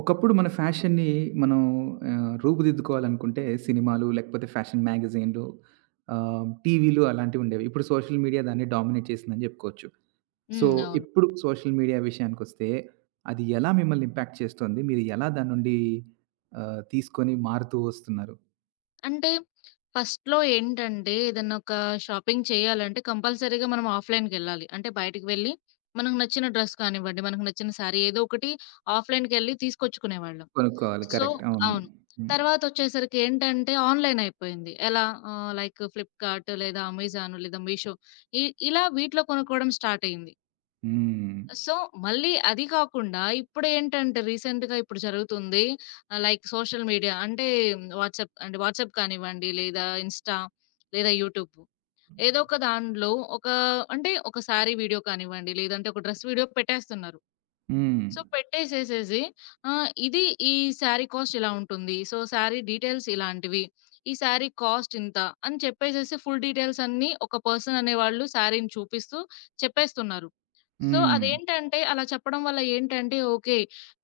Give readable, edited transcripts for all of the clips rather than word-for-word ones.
ఒకప్పుడు మన ఫ్యాషన్‌ని మనం రూపుదిద్దుకోవాలనుకుంటే సినిమాలు, లేకపోతే ఫ్యాషన్ మ్యాగజైన్‌లు, టీవీలు అలాంటివుండేవి. ఇప్పుడు సోషల్ మీడియా దాన్ని డామినేట్ చేసిందని జెప్పుకోవచ్చు. సో, హ్మ్. అవును. ఇప్పుడు సోషల్ మీడియా విషయానికొస్తే అది ఎలా మిమ్మల్ని ఇంపాక్ట్ చేస్తోంది? మీరు ఎలా దాని నుండి తీసుకొని మారుతూ వస్తున్నారు? అంటే ఫస్ట్‌లో ఏంటంటే ఏదన్నా ఒక షాపింగ్ చేయాలంటే కంపల్సరీగా మనం ఆఫ్‌లైన్‌కెళ్ళాలి. అంటే బయటికి వెళ్లి మనకు నచ్చిన డ్రెస్ కానివ్వండి, మనకు నచ్చిన సారీ ఏదో ఒకటి ఆఫ్‌లైన్‌కెళ్ళి తీసుకొచ్చుకునేవాళ్ళం. కొనుక్కోవాలి. So, correct. అవును. అవును. హ్మ్. తర్వాతొచ్చేసరికి ఏంటంటే ఆన్‌లైన్ అయిపోయింది. ఎలా లైక్ ఫ్లిప్‌కార్ట్ లేదా అమెజాన్ లేదా మీషో, ఇ ఇలా వీటిలో కొనుక్కోవడం స్టార్ట్ అయింది. హ్మ్. సో, మళ్ళీ అది కాకుండా ఇప్పుడేంటంటే రీసెంట్‌గా ఇప్పుడు జరుగుతుంది. లైక్ సోషల్ మీడియా అంటే వాట్సాప్ అంటే వాట్సాప్ కానివ్వండి, లేదా ఇన్‌స్టా, లేదా యూట్యూబ్. ఏదో ఒక దాంట్లో ఒక అంటే ఒకసారి వీడియో కానివ్వండి, లేదంటే ఒక డ్రెస్ వీడియో పెట్టేస్తున్నారు. హ్మ్. సో, పెట్టేసేసేసి ఇది ఈ శారీ కాస్ట్ ఇలా ఉంటుంది. సో, శారీ డీటెయిల్స్ ఇలాంటివి. ఈ శారీ కాస్ట్ ఇంత అని చెప్పేసేసి ఫుల్ డీటెయిల్స్ అన్నీ ఒక పర్సన్ అనేవాళ్ళు శారీని చూపిస్తూ చెప్పేస్తున్నారు. సో, హ్మ్. అదేంటంటే అలా చెప్పడం వల్ల ఏంటంటే ఓకే,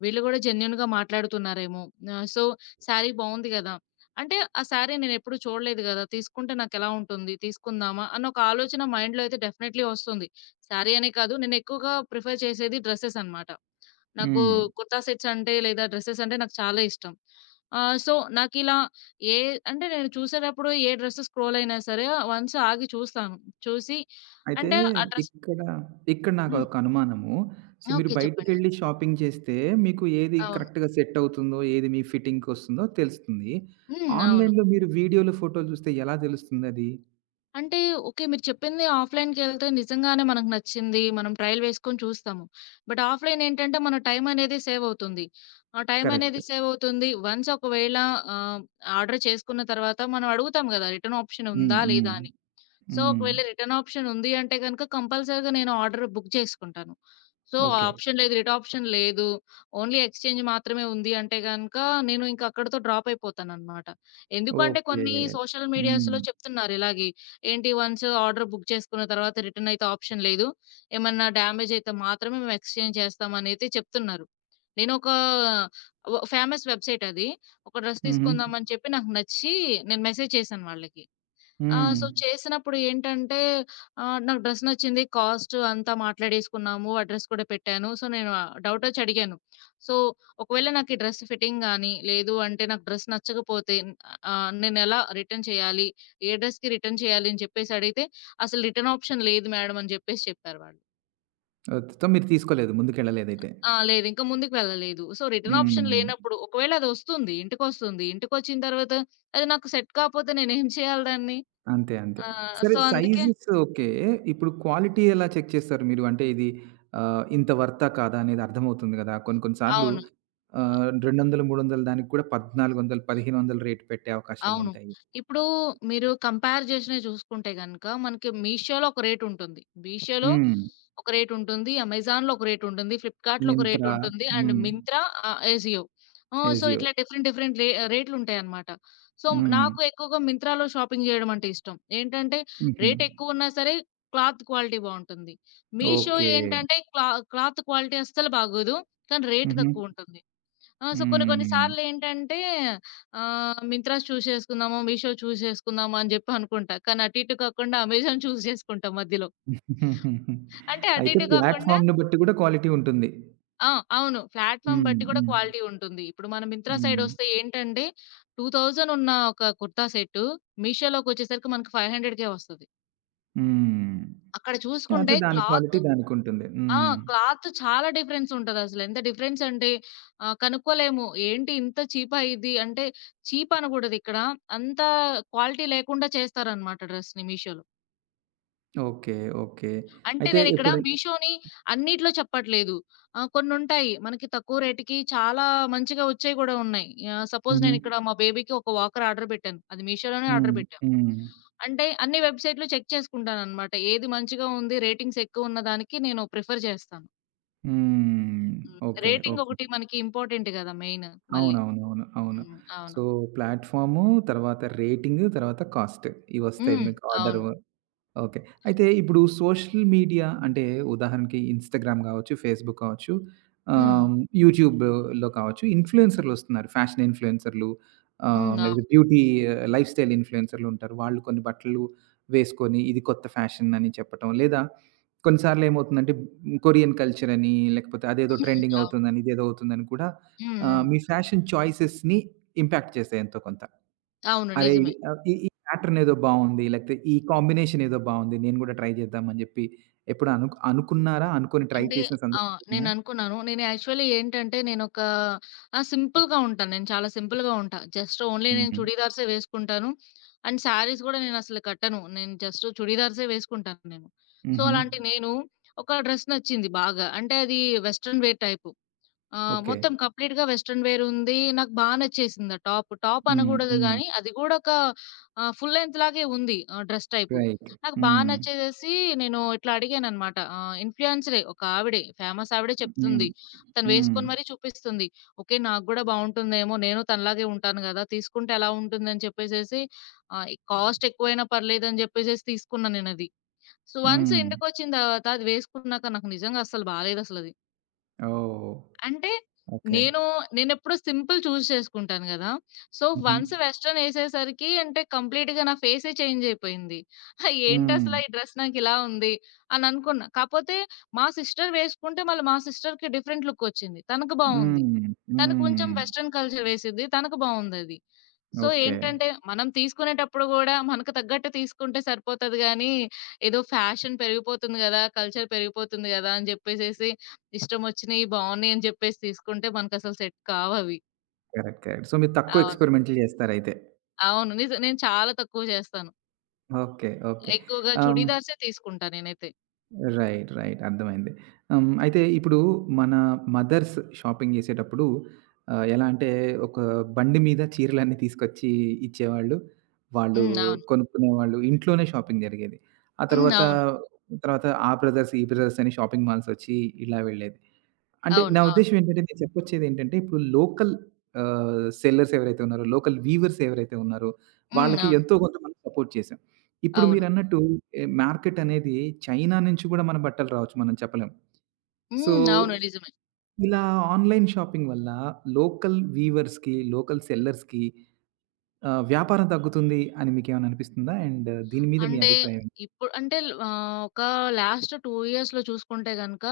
వీళ్ళు గూడా జెన్యూన్‌గా మాట్లాడుతున్నారేమో! సో, శారీ బావుంది గదా! అంటే ఆ శారీ నేనెప్పుడు చూడలేదు గదా! తీసుకుంటే నాకెలా ఉంటుంది? తీసుకుందామా? అన్న ఒక ఆలోచన మైండ్‌లో అయితే డెఫినైట్‌లీ వస్తుంది. శారీ అనే కాదు నేనెక్కువగా ప్రిఫర్ చేసేది డ్రెసెస్ అనమాట. నాకు హ్మ్. కుర్తా సెట్స్ అంటే లేదా డ్రెసెస్ అంటే నాకు చాలా ఇష్టం. సో, నాకిలా ఏ అంటే నేను చూసేటప్పుడు ఏ డ్రెస్ స్క్రోల్ అయినా సరే వన్స్ ఆగి చూస్తాను. చూసి అయితే అంటే ఆ డ్రెస్. ఇక్కడ, ఇక్కడ హ్మ్. నాకొక అనుమానము. సో, మీరు ఓకే, చెప్పండి. బయటికెళ్ళి షాపింగ్ చేస్తే మీకు ఏది అవును. కరెక్ట్‌గా సెట్ అవుతుందో, ఏది మీ ఫిట్టింగ్‌కొస్తుందో తెలుస్తుంది. హ్మ్. అవును. ఆన్‌లైన్‌లో మీరు వీడియోలు, ఫోటోలు చూస్తే ఎలా తెలుస్తుందది? అంటే ఓకే, మీరు చెప్పింది ఆఫ్‌లైన్‌కెళ్తే నిజంగానే మనకు నచ్చింది. మనం ట్రయల్ వేసుకొని చూస్తాము. బట్ ఆఫ్‌లైన్ ఏంటంటే మన టైం అనేది సేవ్ అవుతుంది. ఆ టైం కరెక్ట్. అనేది సేవ్ అవుతుంది. వన్స్ ఒకవేళ ఆహ్, ఆర్డర్ చేసుకున్న తర్వాత మనం అడుగుతాం గదా! రిటర్న్ ఆప్షన్ హ్మ్. ఉందా? హ్మ్. లేదా అని. సో, హ్మ్. ఒకవేళ రిటర్న్ ఆప్షన్ ఉంది అంటే గనుక కంపల్సరీగా నేను ఆర్డర్ బుక్ చేసుకుంటాను. సో, ఆ ఓకే. ఆప్షన్ లేదు, రిటర్న్ ఆప్షన్ లేదు. ఓన్లీ ఎక్స్‌చేంజ్ మాత్రమే ఉంది అంటే గనుక నేను ఇంక అక్కడితో డ్రాప్ అయిపోతాననమాట. ఎందుకు అంటే ఓకే. కొన్ని సోషల్ హ్మ్. మీడియాస్‌లో చెప్తున్నారు ఇలాగే. ఏంటి వన్స్ ఆర్డర్ బుక్ చేసుకున్న తర్వాత రిటర్న్ అయితే ఆప్షన్ లేదు. ఏమన్నా డ్యామేజ్ అయితే మాత్రమే మేము ఎక్స్‌చేంజ్ చేస్తామనైతే చెప్తున్నారు. నేను ఒక ఫేమస్ వెబ్‌సైట్ అది. ఒక డ్రెస్ హుహు. తీసుకుందామని చెప్పి నాకు నచ్చి నేను మెసేజ్ చేశాను వాళ్ళకి. ఆ! హ్మ్. సో, చేసినప్పుడు ఏంటంటే నాకు డ్రెస్ నచ్చింది. కాస్ట్ అంతా మాట్లాడేసుకున్నాము. అడ్రెస్ కూడా పెట్టాను. సో, నేను డౌటొచ్చి అడిగాను. సో, ఒకవేళ నాకు ఈ డ్రెస్ ఫిట్టింగ్ గాని, లేదు అంటే నాకు డ్రెస్ నచ్చకపోతే నేనెలా రిటర్న్ చేయాలి? ఏ డ్రెస్‌కి రిటర్న్ చేయాలి? అని చెప్పేసి అడిగితే, "అసలు రిటర్న్ ఆప్షన్ లేదు మేడం" అని చెప్పేసి చెప్పారు వాళ్ళు. ఓకే. సో, మీరు తీసుకోలేదు. ముందుకెళ్ళలేదైతే. ఆ! లేదు. ఇంకా ముందుకు వెళ్ళలేదు. సో, రిటర్న్ ఆప్షన్ హ్మ్. లేనప్పుడు ఒకవేళ అదొస్తుంది. ఇంటికొస్తుంది. ఇంటికొచ్చిన తర్వాత అది నాకు సెట్ కాపోతే నేనేం చేయాలి దాన్ని? అంతే. అంతే. ఆ! సరే సో, అందుకే సైజెస్ ఓకే. ఇప్పుడు క్వాలిటీ ఎలా చెక్ చేస్తారు మీరు? అంటే ఇది ఇంత వర్తా కాదా అనేది అర్థమవుతుంది గదా! కొన్ని కొన్ని సార్లు అవును. 200, 300 దానికి కూడా 1400, 1500 రేట్ పెట్టే అవును. అవకాశాలుంటాయి. ఇప్పుడు మీరు కంపేర్ చేసినవి చూసుకుంటే గనక మనకి మీషోలో ఒక రేట్ ఉంటుంది. మీషోలో హ్మ్. ఒక రేట్ ఉంటుంది. అమెజాన్‌లో ఒక రేట్ ఉంటుంది. ఫ్లిప్‌కార్ట్‌లో ఒక రేట్ మింత్రా. ఉంటుంది. అండ్ హ్మ్. మింత్రా, ఎజియో. సో, ఎజియో. ఇట్లా డిఫరెంట్ డిఫరెంట్ రేట్లుంటాయన్నమాట. సో, హ్మ్. నాకు ఎక్కువగా మింత్రాలో షాపింగ్ చేయడం అంటే ఇష్టం. ఏంటంటే హుహు. రేట్ ఎక్కువున్నా సరే క్లాత్ క్వాలిటీ బావుంటుంది. మీషో ఓకే. ఏంటంటే క్లాత్ క్వాలిటీ అస్సలు బాగోదు. కానీ రేట్ హుహు. తక్కువుంటుంది. ఆ! సో, కొన్ని కొన్ని హ్మ్. సార్లేంటంటే మింత్రా చూజ్ చేసుకుందాము, మీషో చూజ్ చేసుకుందాము అని జెప్పి అనుకుంటా. కానీ అటు ఇటు కాకుండా అమెజాన్ చూజ్ చేసుకుంటా మధ్యలో. అంటే అటు అయితే ఇటు కాకుండా ప్లాట్‌ఫార్మ్‌ని బట్టి గూడా క్వాలిటీ ఉంటుంది. ఆ! అవును. ప్లాట్‌ఫార్మ్ హ్మ్. బట్టి కూడా హ్మ్. క్వాలిటీ ఉంటుంది. ఇప్పుడు మనం మింత్రా హ్మ్. సైడొస్తే ఏంటంటే 2000 ఉన్న ఒక కుర్తా సెట్టు మీషోలోకొచ్చేసరికి మనకు 500కే వస్తది. హ్మ్. అక్కడ అదే చూసుకుంటే దాని క్లాత్ క్వాలిటీ దానికుంటుంది. ఆ! హ్మ్. క్లాత్ చాలా డిఫరెన్స్ ఉంటదసలు. ఎంత డిఫరెన్స్ అంటే కనుక్కోలేము. ఏంటి ఇంత చీపా ఇది అంటే చీప్ అనకూడదు ఇక్కడ. అంత క్వాలిటీ లేకుండా చేస్తారనమాట డ్రెస్‌ని మీషోలో. ఓకే. ఓకే. అంటే అయితే నేనిక్కడ ఇప్పుడు మీషోని అన్నిట్లో చెప్పట్లేదు. కొన్నుంటాయి మనకి తక్కువ రేట్‌కి చాలా మంచిగా వచ్చేయి కూడా ఉన్నాయి. సపోజ్ హుహు. నేనిక్కడ మా బేబీకి ఒక వాకర్ ఆర్డర్ పెట్టాను. అది మీషోలోనే ఆర్డర్ హ్మ్. పెట్టా. హ్మ్. అంటే అన్ని వెబ్‌సైట్‌లు చెక్ చేసుకుంటాననమాట. ఏది మంచిగా ఉంది రేటింగ్స్ ఎక్కువ ఉన్న దానికి నేను ప్రిఫర్ చేస్తాను. హ్మ్. హ్మ్. ఓకే. Rating okay. ఒకటి మనకి ఇంపార్టెంట్ గదా! మెయిన్ మళ్ళీ. అవునవునవును. అవును. హ్మ్. అవును. సో, ప్లాట్‌ఫాము, తర్వాత రేటింగు, తర్వాత కాస్ట్. ఇవొస్తాయి హ్మ్. మీకు ఆర్డరు అవును. ఓకే. అయితే ఇప్పుడు సోషల్ మీడియా అంటే ఉదాహరణకి ఇన్‌స్టాగ్రామ్ గావచ్చు, ఫేస్‌బుక్ కావచ్చు, హ్మ్. ఆహ్, యూట్యూబ్‌లో కావచ్చు ఇన్‌ఫ్లుయెన్సర్‌లొస్తున్నారు. ఫ్యాషన్ ఇన్‌ఫ్లుయెన్సర్‌లు హ్మ్. అవును. లేకపోతే బ్యూటీ లైఫ్ స్టైల్ ఇన్‌ఫ్లుయెన్సర్‌లుంటారు. వాళ్ళు కొన్ని బట్టలు వేసుకొని ఇది కొత్త ఫ్యాషన్ అని చెప్పటం. లేదా కొన్నిసార్లు ఏమవుతుందంటే కొరియన్ కల్చర్ అని లేకపోతే అదేదో హ్మ్. ట్రెండింగ్ అవును. అవుతుందని, ఇదేదో అవుతుందని కూడా హ్మ్. హ్మ్. మీ ఫ్యాషన్ చాయిసెస్‌ని ఇంపాక్ట్ చేస్తాయి ఎంతో కొంత. అవును. అరే! ఇది నిజమే. ఈ ప్యాటర్న్ ఏదో బావుంది. లేకపోతే ఈ కాంబినేషన్ ఏదో బావుంది. నేను గూడా ట్రై చేద్దామని జెప్పి ఎప్పుడు అనుకున్నారా? అనుకోని ట్రై అంటే చేసిన ఆ! సందర్భాలున్నాయా? నేననుకున్నాను. నేను యాక్చువల్లీ ఏంటంటే నేనొక సింపుల్‌గా ఉంటాను. నేను చాలా సింపుల్‌గా ఉంటా. జస్ట్ ఓన్లీ నేను హుహు. చుడీదార్సే వేసుకుంటాను. అండ్ శారీస్ గూడా నేనసలు కట్టను. నేను జస్ట్ చుడీదార్సే వేసుకుంటాను నేను. సో, హుహు. అలాంటి నేను ఒక డ్రెస్ నచ్చింది బాగా. అంటే అది వెస్టర్న్ వేర్ టైపు. ఆ! ఓకే. మొత్తం కంప్లీట్‌గా వెస్టర్న్ వేర్ ఉంది. నాకు బా నచ్చేసింది ఆ టాప్. టాప్ హ్మ్. అనగూడదు హ్మ్. గానీ, అది గూడా ఒక ఫుల్ లెంగ్త్ లాగే ఉంది, డ్రెస్ టైపు. రైట్. నాకు బా హ్మ్. నచ్చేసేసి నేను ఇట్లా అడిగాననమాట. ఇన్‌ఫ్లుయెన్సరే ఒక ఆవిడే, ఫేమస్ ఆవిడే హ్మ్. చెప్తుంది. తను హ్మ్. వేసుకొని మరీ చూపిస్తుంది. ఓకే, నాకు గూడా బావుంటుందేమో, నేను తనలాగే ఉంటాను గదా! తీసుకుంటే ఎలా ఉంటుందని చెప్పేసేసి కాస్ట్ ఎక్కువైనా పర్లేదని జెప్పేసేసి తీసుకున్నా నేనది. సో, వన్స్ హ్మ్. ఇంటికొచ్చిన తర్వాత అది వేసుకున్నాక నాకు నిజంగా అస్సలు బాలేదసలది. ఓహ్! అంటే ఓకే. నేను నేనెప్పుడూ సింపుల్ చూజ్ చేసుకుంటాను గదా! సో, హుహు. వన్స్ వెస్టర్న్ ఎసేసరికి అంటే కంప్లీట్‌గా నా ఫేసే చేంజ్ అయిపోయింది. హ్మ్. ఏంటసలా ఈ డ్రెస్ నాకిలా ఉంది అని అనుకున్నా. కాపోతే మా సిస్టర్ వేసుకుంటే మళ్ళీ మా సిస్టర్‌కి డిఫరెంట్ లుక్ వచ్చింది. తనకు బావుంది. హ్మ్. తను కొంచెం హ్మ్. వెస్టర్న్ కల్చర్ వేసిద్ది. తనకు బావుందది. So, okay. ఏంటంటే మనం తీసుకునేటప్పుడు గూడా మనకు తగ్గట్టు తీసుకుంటే సరిపోతది గానీ, ఏదో ఫ్యాషన్ పెరిగిపోతుంది గదా! కల్చర్ పెరిగిపోతుంది గదా! అని జెప్పేసేసి ఇష్టమొచ్చినియి బావున్నాయి అని జెప్పేసి తీసుకుంటే మనకసలు సెట్ కావవి. కరెక్ట్. కరెక్ట్. సో, మీరు తక్కువ అవును. ఎక్స్పెరిమెంట్లు జేస్తారయితే. అవును. నిజం. నేను చాలా తక్కువ జేస్తాను. ఓకే. ఓకే. ఎక్కువగా ఆహ్ చుడీదార్సే తీసుకుంటా నేనైతే. రైట్. రైట్. అర్థమైంది. హ్మ్. అయితే ఇప్పుడు మన మదర్స్ షాపింగ్ జేసేటప్పుడు ఎలా అంటే ఒక బండి మీద చీరలన్నీ తీసుకొచ్చి ఇచ్చేవాళ్ళు. వాళ్ళు హ్మ్. అవును. కొనుక్కునేవాళ్ళు. ఇంట్లోనే షాపింగ్ జరిగేది. ఆ హ్మ్. తర్వాత, అవును. తర్వాత ఆ బ్రదర్స్, ఈ బ్రదర్స్ అని షాపింగ్ మాల్స్ ఒచ్చి ఇలా వెళ్ళేది. అంటే నా అవును. అవును. ఉద్దేశ్యం ఏంటంటే, నేను చెప్పొచ్చేది ఏంటంటే, ఇప్పుడు లోకల్ సెల్లర్స్ ఎవరైతే ఉన్నారో, లోకల్ వీవర్స్ ఎవరైతే ఉన్నారో, హ్మ్. వాళ్ళకి అవును. ఎంతో కొంత మనం సపోర్ట్ చేసాం. ఇప్పుడు అవును. మీరన్నట్టు ఎ మార్కెట్ అనేది చైనా నుంచి గూడా మన బట్టలు రావచ్చు మనం చెప్పలేం. సో, హ్మ్. అవును. నిజమే. ఇలా ఆన్‌లైన్ షాపింగ్ వల్ల లోకల్ వీవర్స్‌కి, లోకల్ సెల్లర్స్‌కి వ్యాపారం తగ్గుతుంది అని మీకేమైనా అనిపిస్తుందా? అండ్ దీని మీద మీ అంటే అభిప్రాయం ఏంటి? ఇప్పుడు అంటే ఒక లాస్ట్ 2 ఇయర్స్‌లో చూసుకుంటే గనక,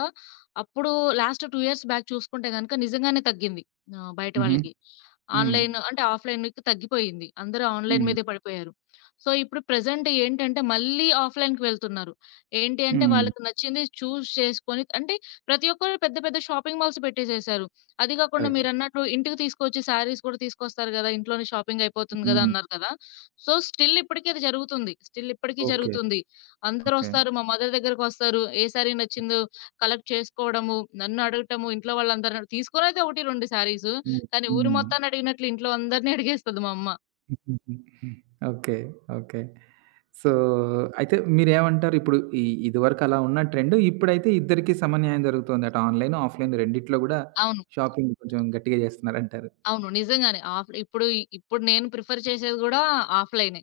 అప్పుడు లాస్ట్ 2 ఇయర్స్ బ్యాక్ చూసుకుంటే గనక నిజంగానే తగ్గింది. బయట హుహు. వాళ్ళకి. హ్మ్. ఆన్‌లైన్ అంటే ఆఫ్‌లైన్‌కి తగ్గిపోయింది. అందరూ ఆన్‌లైన్ హ్మ్. మీదే పడిపోయారు. సో, ఇప్పుడు ప్రెజెంట్ ఏంటంటే మళ్ళీ ఆఫ్‌లైన్‌కి వెళ్తున్నారు. ఏంటి అంటే హ్మ్. వాళ్ళకి నచ్చింది చూజ్ చేసుకొని అంటే ప్రతి ఒక్కరు పెద్ద పెద్ద షాపింగ్ మాల్స్ పెట్టేసేశారు. అది కాకుండా కరెక్ట్. మీరన్నట్లు ఇంటికి తీసుకొచ్చి శారీస్ కూడా తీసుకొస్తారు గదా! ఇంట్లోనే షాపింగ్ అయిపోతుంది గదా! హ్మ్. అన్నారు కదా! సో, స్టిల్ ఇప్పటికి అది జరుగుతుంది. స్టిల్ ఇప్పటికి ఓకే. జరుగుతుంది. ఓకే. అందరొస్తారు. మా మదర్ దగ్గరకొస్తారు. ఏ శారీ నచ్చిందో కలెక్ట్ చేసుకోవడము, నన్ను అడగటము, ఇంట్లో వాళ్ళందరూ తీసుకొనైతే 1, 2 శారీసు. హ్మ్. కానీ ఊరు హ్మ్. మొత్తాన్ని అడిగినట్లు ఇంట్లో అందరిని అడిగేస్తది మా అమ్మ. ఓకే. ఓకే. సో, అయితే మీరేమంటారు? ఇప్పుడు ఇదివరకు అలా ఉన్న ట్రెండ్ ఇప్పుడైతే ఇద్దరికీ సమన్యాయం జరుగుతోంది. అటు ఆన్‌లైన్, ఆఫ్‌లైన్ రెండిట్లో గూడా అవును. షాపింగ్ కొంచెం గట్టిగా జేస్తున్నారంటారు. అవును. నిజంగానే. ఇప్పుడు ఇప్పుడు నేను ప్రిఫర్ చేసేది గూడా ఆఫ్‌లైనే.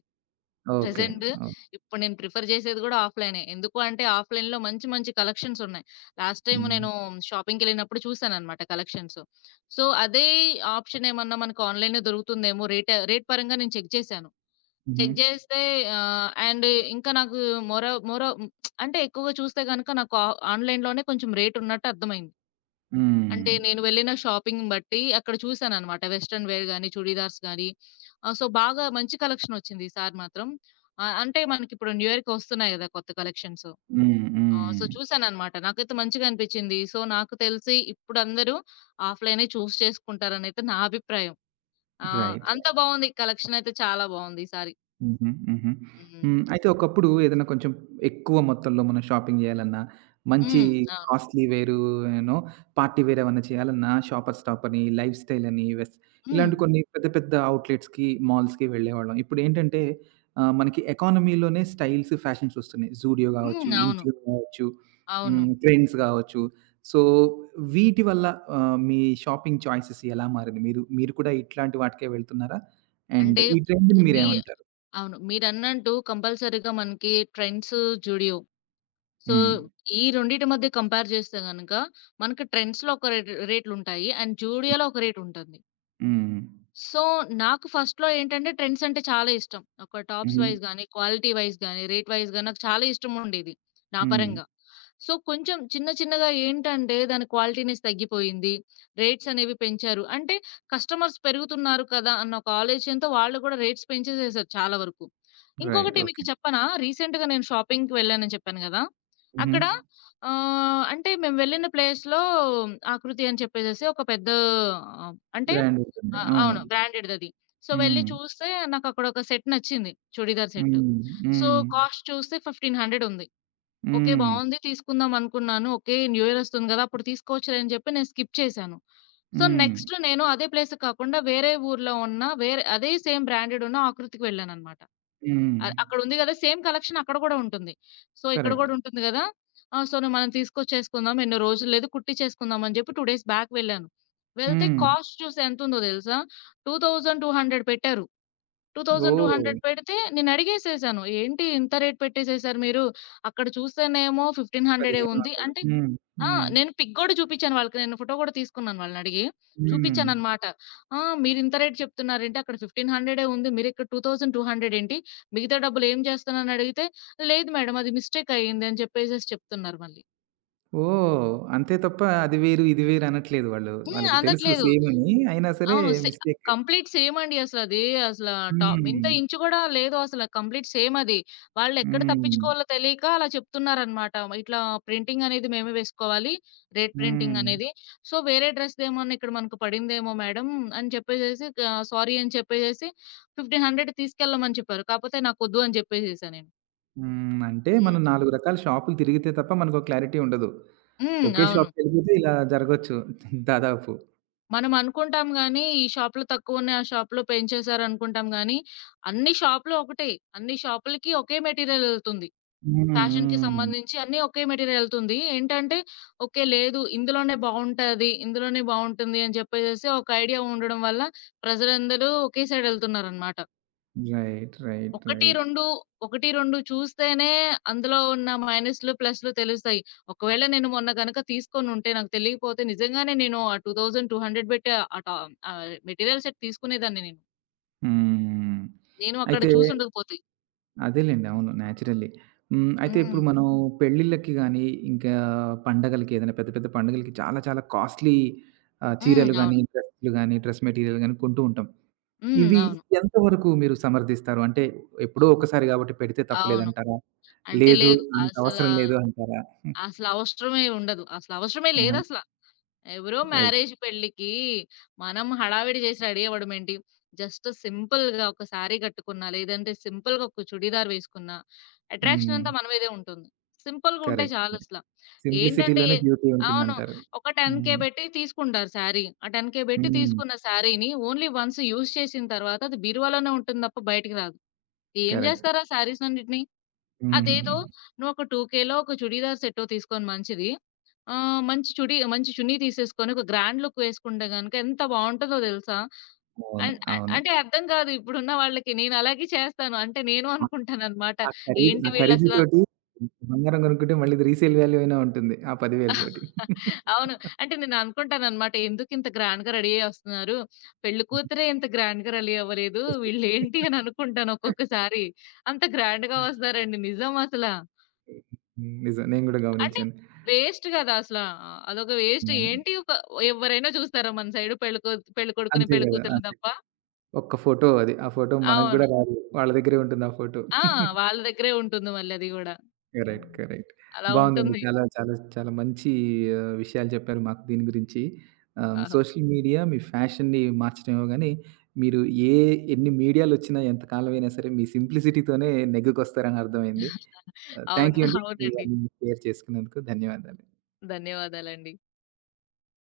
ఓకే. Present okay. ఇప్పుడు నేను ప్రిఫర్ చేసేది గూడా ఆఫ్‌లైనే. ఎందుకు అంటే ఆఫ్‌లైన్‌లో మంచి మంచి కలెక్షన్స్ ఉన్నాయి. లాస్ట్ టైమ్ హ్మ్. నేను షాపింగ్‌కెళ్ళినప్పుడు చూసానన్నమాట కలెక్షన్స్. సో, అదే ఆప్షన్ ఏమన్నా మనకు ఆన్‌లైన్‌లో దొరుకుతుందేమో రేట్ రేట్ పరంగా నేను చెక్ చేశాను. హుహు. చెక్ చేస్తే అండ్ ఇంకా నాకు మోరో మోరో అంటే ఎక్కువగా చూస్తే గనుక నాకు ఆ ఆన్‌లైన్‌లోనే కొంచెం రేట్ ఉన్నట్టు అర్థమైంది. హ్మ్. అంటే నేను వెళ్ళిన షాపింగ్ బట్టి అక్కడ చూసాననమాట. వెస్టర్న్ వేర్ గాని, చుడీదార్స్ గాని సో, బాగా మంచి కలెక్షనొచ్చింది ఈసారి మాత్రం. అంటే మనకిప్పుడు న్యూ ఇయర్‌కి వస్తున్నాయి గదా! కొత్త కలెక్షన్స్. హ్మ్. సో, హ్మ్. చూసాననమాట. నాకైతే మంచిగా అనిపిచ్చింది. సో, నాకు తెలిసి ఇప్పుడందరూ ఆఫ్‌లైనే చూస్ చేసుకుంటారనైతే నా అభిప్రాయం. ఆ! రైట్. అంతా బావుంది. కలెక్షనయితే చాలా బావుంది ఈసారి. హుహు. హుహు. హ్మ్. హ్మ్. అయితే ఒకప్పుడు ఏదైనా కొంచెం ఎక్కువ మొత్తంలో మనం షాపింగ్ జేయాలన్నా, మంచి హ్మ్. అవును. కాస్ట్‌లీ వేరు యూనో పార్టీ వేర్ ఏమన్నా చేయాలన్నా షాపర్ స్టాప్ అని, లైఫ్ స్టైల్ అని, హ్మ్. ఇలాంటి కొన్ని పెద్ద పెద్ద అవుట్‌లెట్స్‌కి, మాల్స్‌కి వెళ్ళేవాళ్ళం. ఇప్పుడేంటంటే మనకి ఎకానమీలోనే స్టైల్స్, ఫ్యాషన్స్ ఒస్తున్నాయి. జూడియో గావచ్చు, హ్మ్. అవును. ఇన్‌ట్యూన్ గావచ్చు, హ్మ్. అవును. ట్రెండ్స్ గావచ్చు. సో, వీటి వల్ల మీ షాపింగ్ చాయిసెస్ ఎలా మారింది? మీరు మీరు కూడా ఇట్లాంటి వాటికే వెళ్తున్నారా? అండ్ అంటే ఈ ట్రెండ్‌ని మీ మీరేమంటారు? అవును. మీరన్నట్టు కంపల్సరీగా మనకి ట్రెండ్స్ జూడియో సో, హ్మ్. ఈ రెండిటి మధ్య కంపేర్ చేస్తే గనక మనకి ట్రెండ్స్‌లో ఒక రేట్లుంటాయి. అండ్ జూడియోలో ఒక రేటుంటుంది. హ్మ్. సో, నాకు ఫస్ట్‌లో ఏంటంటే ట్రెండ్స్ అంటే చాలా ఇష్టం. ఒక టాప్స్ హుహు. వైస్ గాని, క్వాలిటీ వైస్ గాని, రేట్ వైస్ గాని నాకు చాలా ఇష్టముండేది నా హ్మ్. పరంగా. సో, కొంచెం చిన్న చిన్నగా ఏంటంటే దాని క్వాలిటీనెస్ తగ్గిపోయింది. రేట్స్ అనేవి పెంచారు. అంటే కస్టమర్స్ పెరుగుతున్నారు కదా! అన్న ఒక ఆలోచనతో వాళ్ళు కూడా రేట్స్ పెంచేసేసారు చాలా వరకు. రైట్. ఇంకొకటి ఓకే. మీకు చెప్పనా? రీసెంట్‌గా నేను షాపింగ్‌కి వెళ్ళానని చెప్పాను గదా! హుహు. అక్కడ అంటే మేము వెళ్ళిన ప్లేస్‌లో 'ఆకృతి' అని చెప్పేసేసి ఒక పెద్ద అంటే బ్రాండ్ ఉంటుంది. ఆ! అవును. అవును. బ్రాండెడ్‌దది. సో, వెళ్లి హ్మ్. చూస్తే నాకక్కడొక సెట్ నచ్చింది. చుడీదార్ సెట్. హ్మ్. సో, హ్మ్. కాస్ట్ చూస్తే 1500 ఉంది. ఓకే, హ్మ్. బావుంది. తీసుకుందాం అనుకున్నాను. ఓకే, న్యూ ఇయర్ ఒస్తుంది గదా! అప్పుడు తీసుకోవచ్చులే అని చెప్పి నేను స్కిప్ చేశాను. సో, హ్మ్. నెక్స్ట్ నేను అదే ప్లేస్‌కి కాకుండా వేరే ఊర్లో ఉన్న వేరే అదే సేమ్ బ్రాండెడ్ ఉన్న ఆకృతికి వెళ్ళానన్నమాట. హ్మ్. అక్కడుంది గదా! సేమ్ కలెక్షన్ అక్కడ గూడా ఉంటుంది. సో, ఇక్కడ కరెక్ట్. గూడా ఉంటుంది గదా! ఆ! సో, మనం తీసుకొచ్చేసుకుందాం. ఎన్నో రోజులు లేదు కుట్టిచ్చేసుకుందాం అని జెప్పి 2 డేస్ బ్యాక్ వెళ్ళాను. వెళ్తే హ్మ్. కాస్ట్ చూసి ఎంతుందో దెలుసా? 2200 పెట్టారు. ఓహ్! 2200 పెడితే నేనడిగేసేసాను. "ఏంటి ఇంత రేట్ పెట్టేసేసారు మీరు? అక్కడ చూస్తేనేమో 1500 ఉంది." 1500 అంటే హ్మ్. ఆ! హ్మ్. నేను పిక్ గూడా చూపిచ్చాను వాళ్ళకి. నేను ఫోటో గూడా తీసుకున్నాను వాళ్ళనడిగి. హ్మ్. హ్మ్. చూపిచ్చాననమాట. "ఆ! మీరింత రేట్ చెప్తున్నారేంటి? అక్కడ 1500 ఉంది. మీరిక్కడ 2200 ఏంటి? మిగతా డబ్బులు ఏం చేస్తున్నానని అడిగితే, లేదు మేడం అది మిస్టేక్ అయింది" అని చెప్పేసేసి చెప్తున్నారు మళ్ళీ. ఓహ్! అంతే తప్ప అది వేరు, ఇది వేరు అనట్లేదు వాళ్ళు. హ్మ్. వాళ్ళకి తెలుసు అనట్లేదు. సేమ్ అని. అయినా సరే అవును. మిస్టేక్. కంప్లీట్ సేమ్ అండి అసలది. అసల టాప్ హ్మ్. ఇంత ఇంచు గూడా లేదు అసల. కంప్లీట్ సేమ్ అది. వాళ్ళెక్కడ హ్మ్. తప్పించుకోవాలో తెలియక అలా చెప్తున్నారనమాట. ఇట్లా ప్రింటింగ్ అనేది మేమే వేసుకోవాలి. రేట్ ప్రింటింగ్ హ్మ్. అనేది. సో, వేరే డ్రెస్‌దేమన్నా ఇక్కడ మనకు పడిందేమో మేడం అని చెప్పేసేసి సారీ అని చెప్పేసేసి 1500 తీసుకెళ్ళమని చెప్పారు. కాపోతే నాకొద్దు అని చెప్పేసేసా నేను. హ్మ్. అంటే హ్మ్. మనం 4 రకాల షాపులు తిరిగితే తప్ప మనకో క్లారిటీ ఉండదు. హ్మ్. ఒకే అవును. షాప్‌కెళ్ళిపోతే ఇలా జరగొచ్చు దాదాపు. మనం అనుకుంటాం గానీ, ఈ షాప్‌లో తక్కువున్నాయి, ఆ షాప్‌లో పెంచేశారనుకుంటాం గానీ, అన్ని షాప్‌లు ఒకటే. అన్ని షాపులకి ఒకే మెటీరియలెళ్తుంది. హ్మ్. ఫ్యాషన్‌కి హ్మ్. సంబంధించి అన్నీ ఒకే మెటీరియలెళ్తుంది. ఏంటంటే, ఓకే, లేదు ఇందులోనే బావుంటది, ఇందులోనే బావుంటుంది అని చెప్పేసేసి ఒక ఐడియా ఉండడం వల్ల ప్రజలందరూ ఒకే సైడెళ్తున్నారనమాట. రైట్. రైట్. 1, రైట్. 2 1, 2 చూస్తేనే అందులో ఉన్న మైనస్‌లు, ప్లస్‌లు తెలుస్తాయి. ఒకవేళ నేను మొన్న గనక తీసుకొనుంటే నాకు తెలియకపోతే నిజంగానే నేను ఆ 2200 బెట్టి అట మెటీరియల్ సెట్ తీసుకునేదాన్ని నేను. హ్మ్. నేను అక్కడ అయితే చూసుండకపోతే. అదేలెండి. అవును. నేచురల్లీ. హ్మ్. అయితే ఇప్పుడు హ్మ్. మనం పెళ్ళిళ్ళకి గానీ, ఇంకా పండగలకి ఏదైనా పెద్ద పెద్ద పండగలకి చాలా చాలా కాస్ట్‌లీ హ్మ్. చీరలు గానీ, అవును. డ్రెస్‌లు గానీ, డ్రెస్ మెటీరియల్ గానీ కొంటూ ఉంటాం. హ్మ్. ఇవి అవును. ఎంతవరకు మీరు సమర్థిస్తారు? అంటే ఎప్పుడో ఒకసారి గాబట్టి పెడితే అవును. తప్పులేదంటారా? అంటే లేదు లేదు. అంత అవసరం లేదు అంటారా? హ్మ్. అసలవసరమే ఉండదు. అసలవసరమే ఆ! లేదసల. ఎవరో రైట్. మ్యారేజ్, పెళ్ళికి మనం హడావిడి చేసి రెడీ అవ్వడమేంటి? జస్ట్ సింపుల్‌గా ఒక శారీ కట్టుకున్నా, లేదంటే సింపుల్‌గా ఒక చుడీదార్ వేసుకున్నా, అట్రాక్షన్ హ్మ్. అంతా మన మీదే ఉంటుంది. సింపుల్‌గా ఉంటే కరెక్ట్. చాలసల. ఏంటంటే సింప్లిసిటీలోనే బ్యూటీ అవును. ఉంటుందంటారు. ఒక 10,000 హ్మ్. పెట్టి తీసుకుంటారు శారీ. ఆ 10,000 పెట్టి హ్మ్. తీసుకున్న శారీని ఓన్లీ వన్స్ యూజ్ చేసిన తర్వాత అది బీరువాలోనే ఉంటుంది తప్ప బయటికి రాదు. ఏం కరెక్ట్. చేస్తారు ఆ శారీస్ అన్నిటిని? హుహుహు. అదేదో నువ్వొక 2,000లో ఒక చుడీదార్ సెట్టో తీసుకొని మంచిది. మంచి చుడి మంచి చున్నీ తీసేసుకొని ఒక గ్రాండ్ లుక్ వేసుకుంటే గనక ఎంత బావుంటదో తెలుసా? అవును. అన్ అ అవును. అంటే అర్థం కాదు ఇప్పుడున్న వాళ్ళకి. నేను అలాగే చేస్తాను. అంటే నేను ఆ అనుకుంటాననమాట. ఆ ఖరీదు ఏంటి ఆ వీళ్ళసల ఖరీదుతోటి బంగారం కొనుక్కుంటే మళ్ళీ ఇది రీసేల్ వాల్యూ అయినా ఉంటుంది. ఆ 10,000 తోటి. అవును. అంటే నేను అనుకుంటాననమాట. ఎందుకింత గ్రాండ్‌గా రెడీ అయ్యి వస్తున్నారు? పెళ్లి కూతురే ఇంత గ్రాండ్‌గా రెడీ అవ్వలేదు. వీళ్ళేంటి అని అనుకుంటాను ఒక్కొక్కసారి. అంత గ్రాండ్‌గా వస్తారండి నిజం అసల. నిజం. నేను గూడా అంటే గమనించాను. వేస్ట్ గదా! అసలా. అదొక వేస్ట్. అవును. ఏంటి ఒక ఎవ్వరైనా చూస్తారా మన సైడు పెళ్ళికొడుకుని, అంతే గదా! పెళ్ళికూతురుని అంతే. తప్ప? ఒక్క ఫోటో అది. ఆ ఫోటో మనకు గూడా అవును. రాదు. వాళ్ళ దగ్గరే ఉంటుంది ఆ ఫోటో. ఆ! వాళ్ళ దగ్గరే ఉంటుంది మళ్ళీ అది గూడా. కరెక్ట్. హ్మ్. కరెక్ట్. అలా బావుందండి. ఉంటుంది. చాలా చాలా చాలా మంచి విషయాలు చెప్పారు మాకు దీని గురించి. పాపం. సోషల్ మీడియా మీ ఫ్యాషన్‌ని మార్చడమేమో గానీ, మీరు ఏ ఎన్ని మీడియాలొచ్చినా, ఎంత కాలమైనా సరే మీ సింప్లిసిటీతోనే నెగ్గుకొస్తారని అర్థమైంది. థాంక్ అవును. యూ అండి. అవునండి. ఇవన్నీ షేర్ చేసుకున్నందుకు ధన్యవాదాలు. ధన్యవాదాలండి.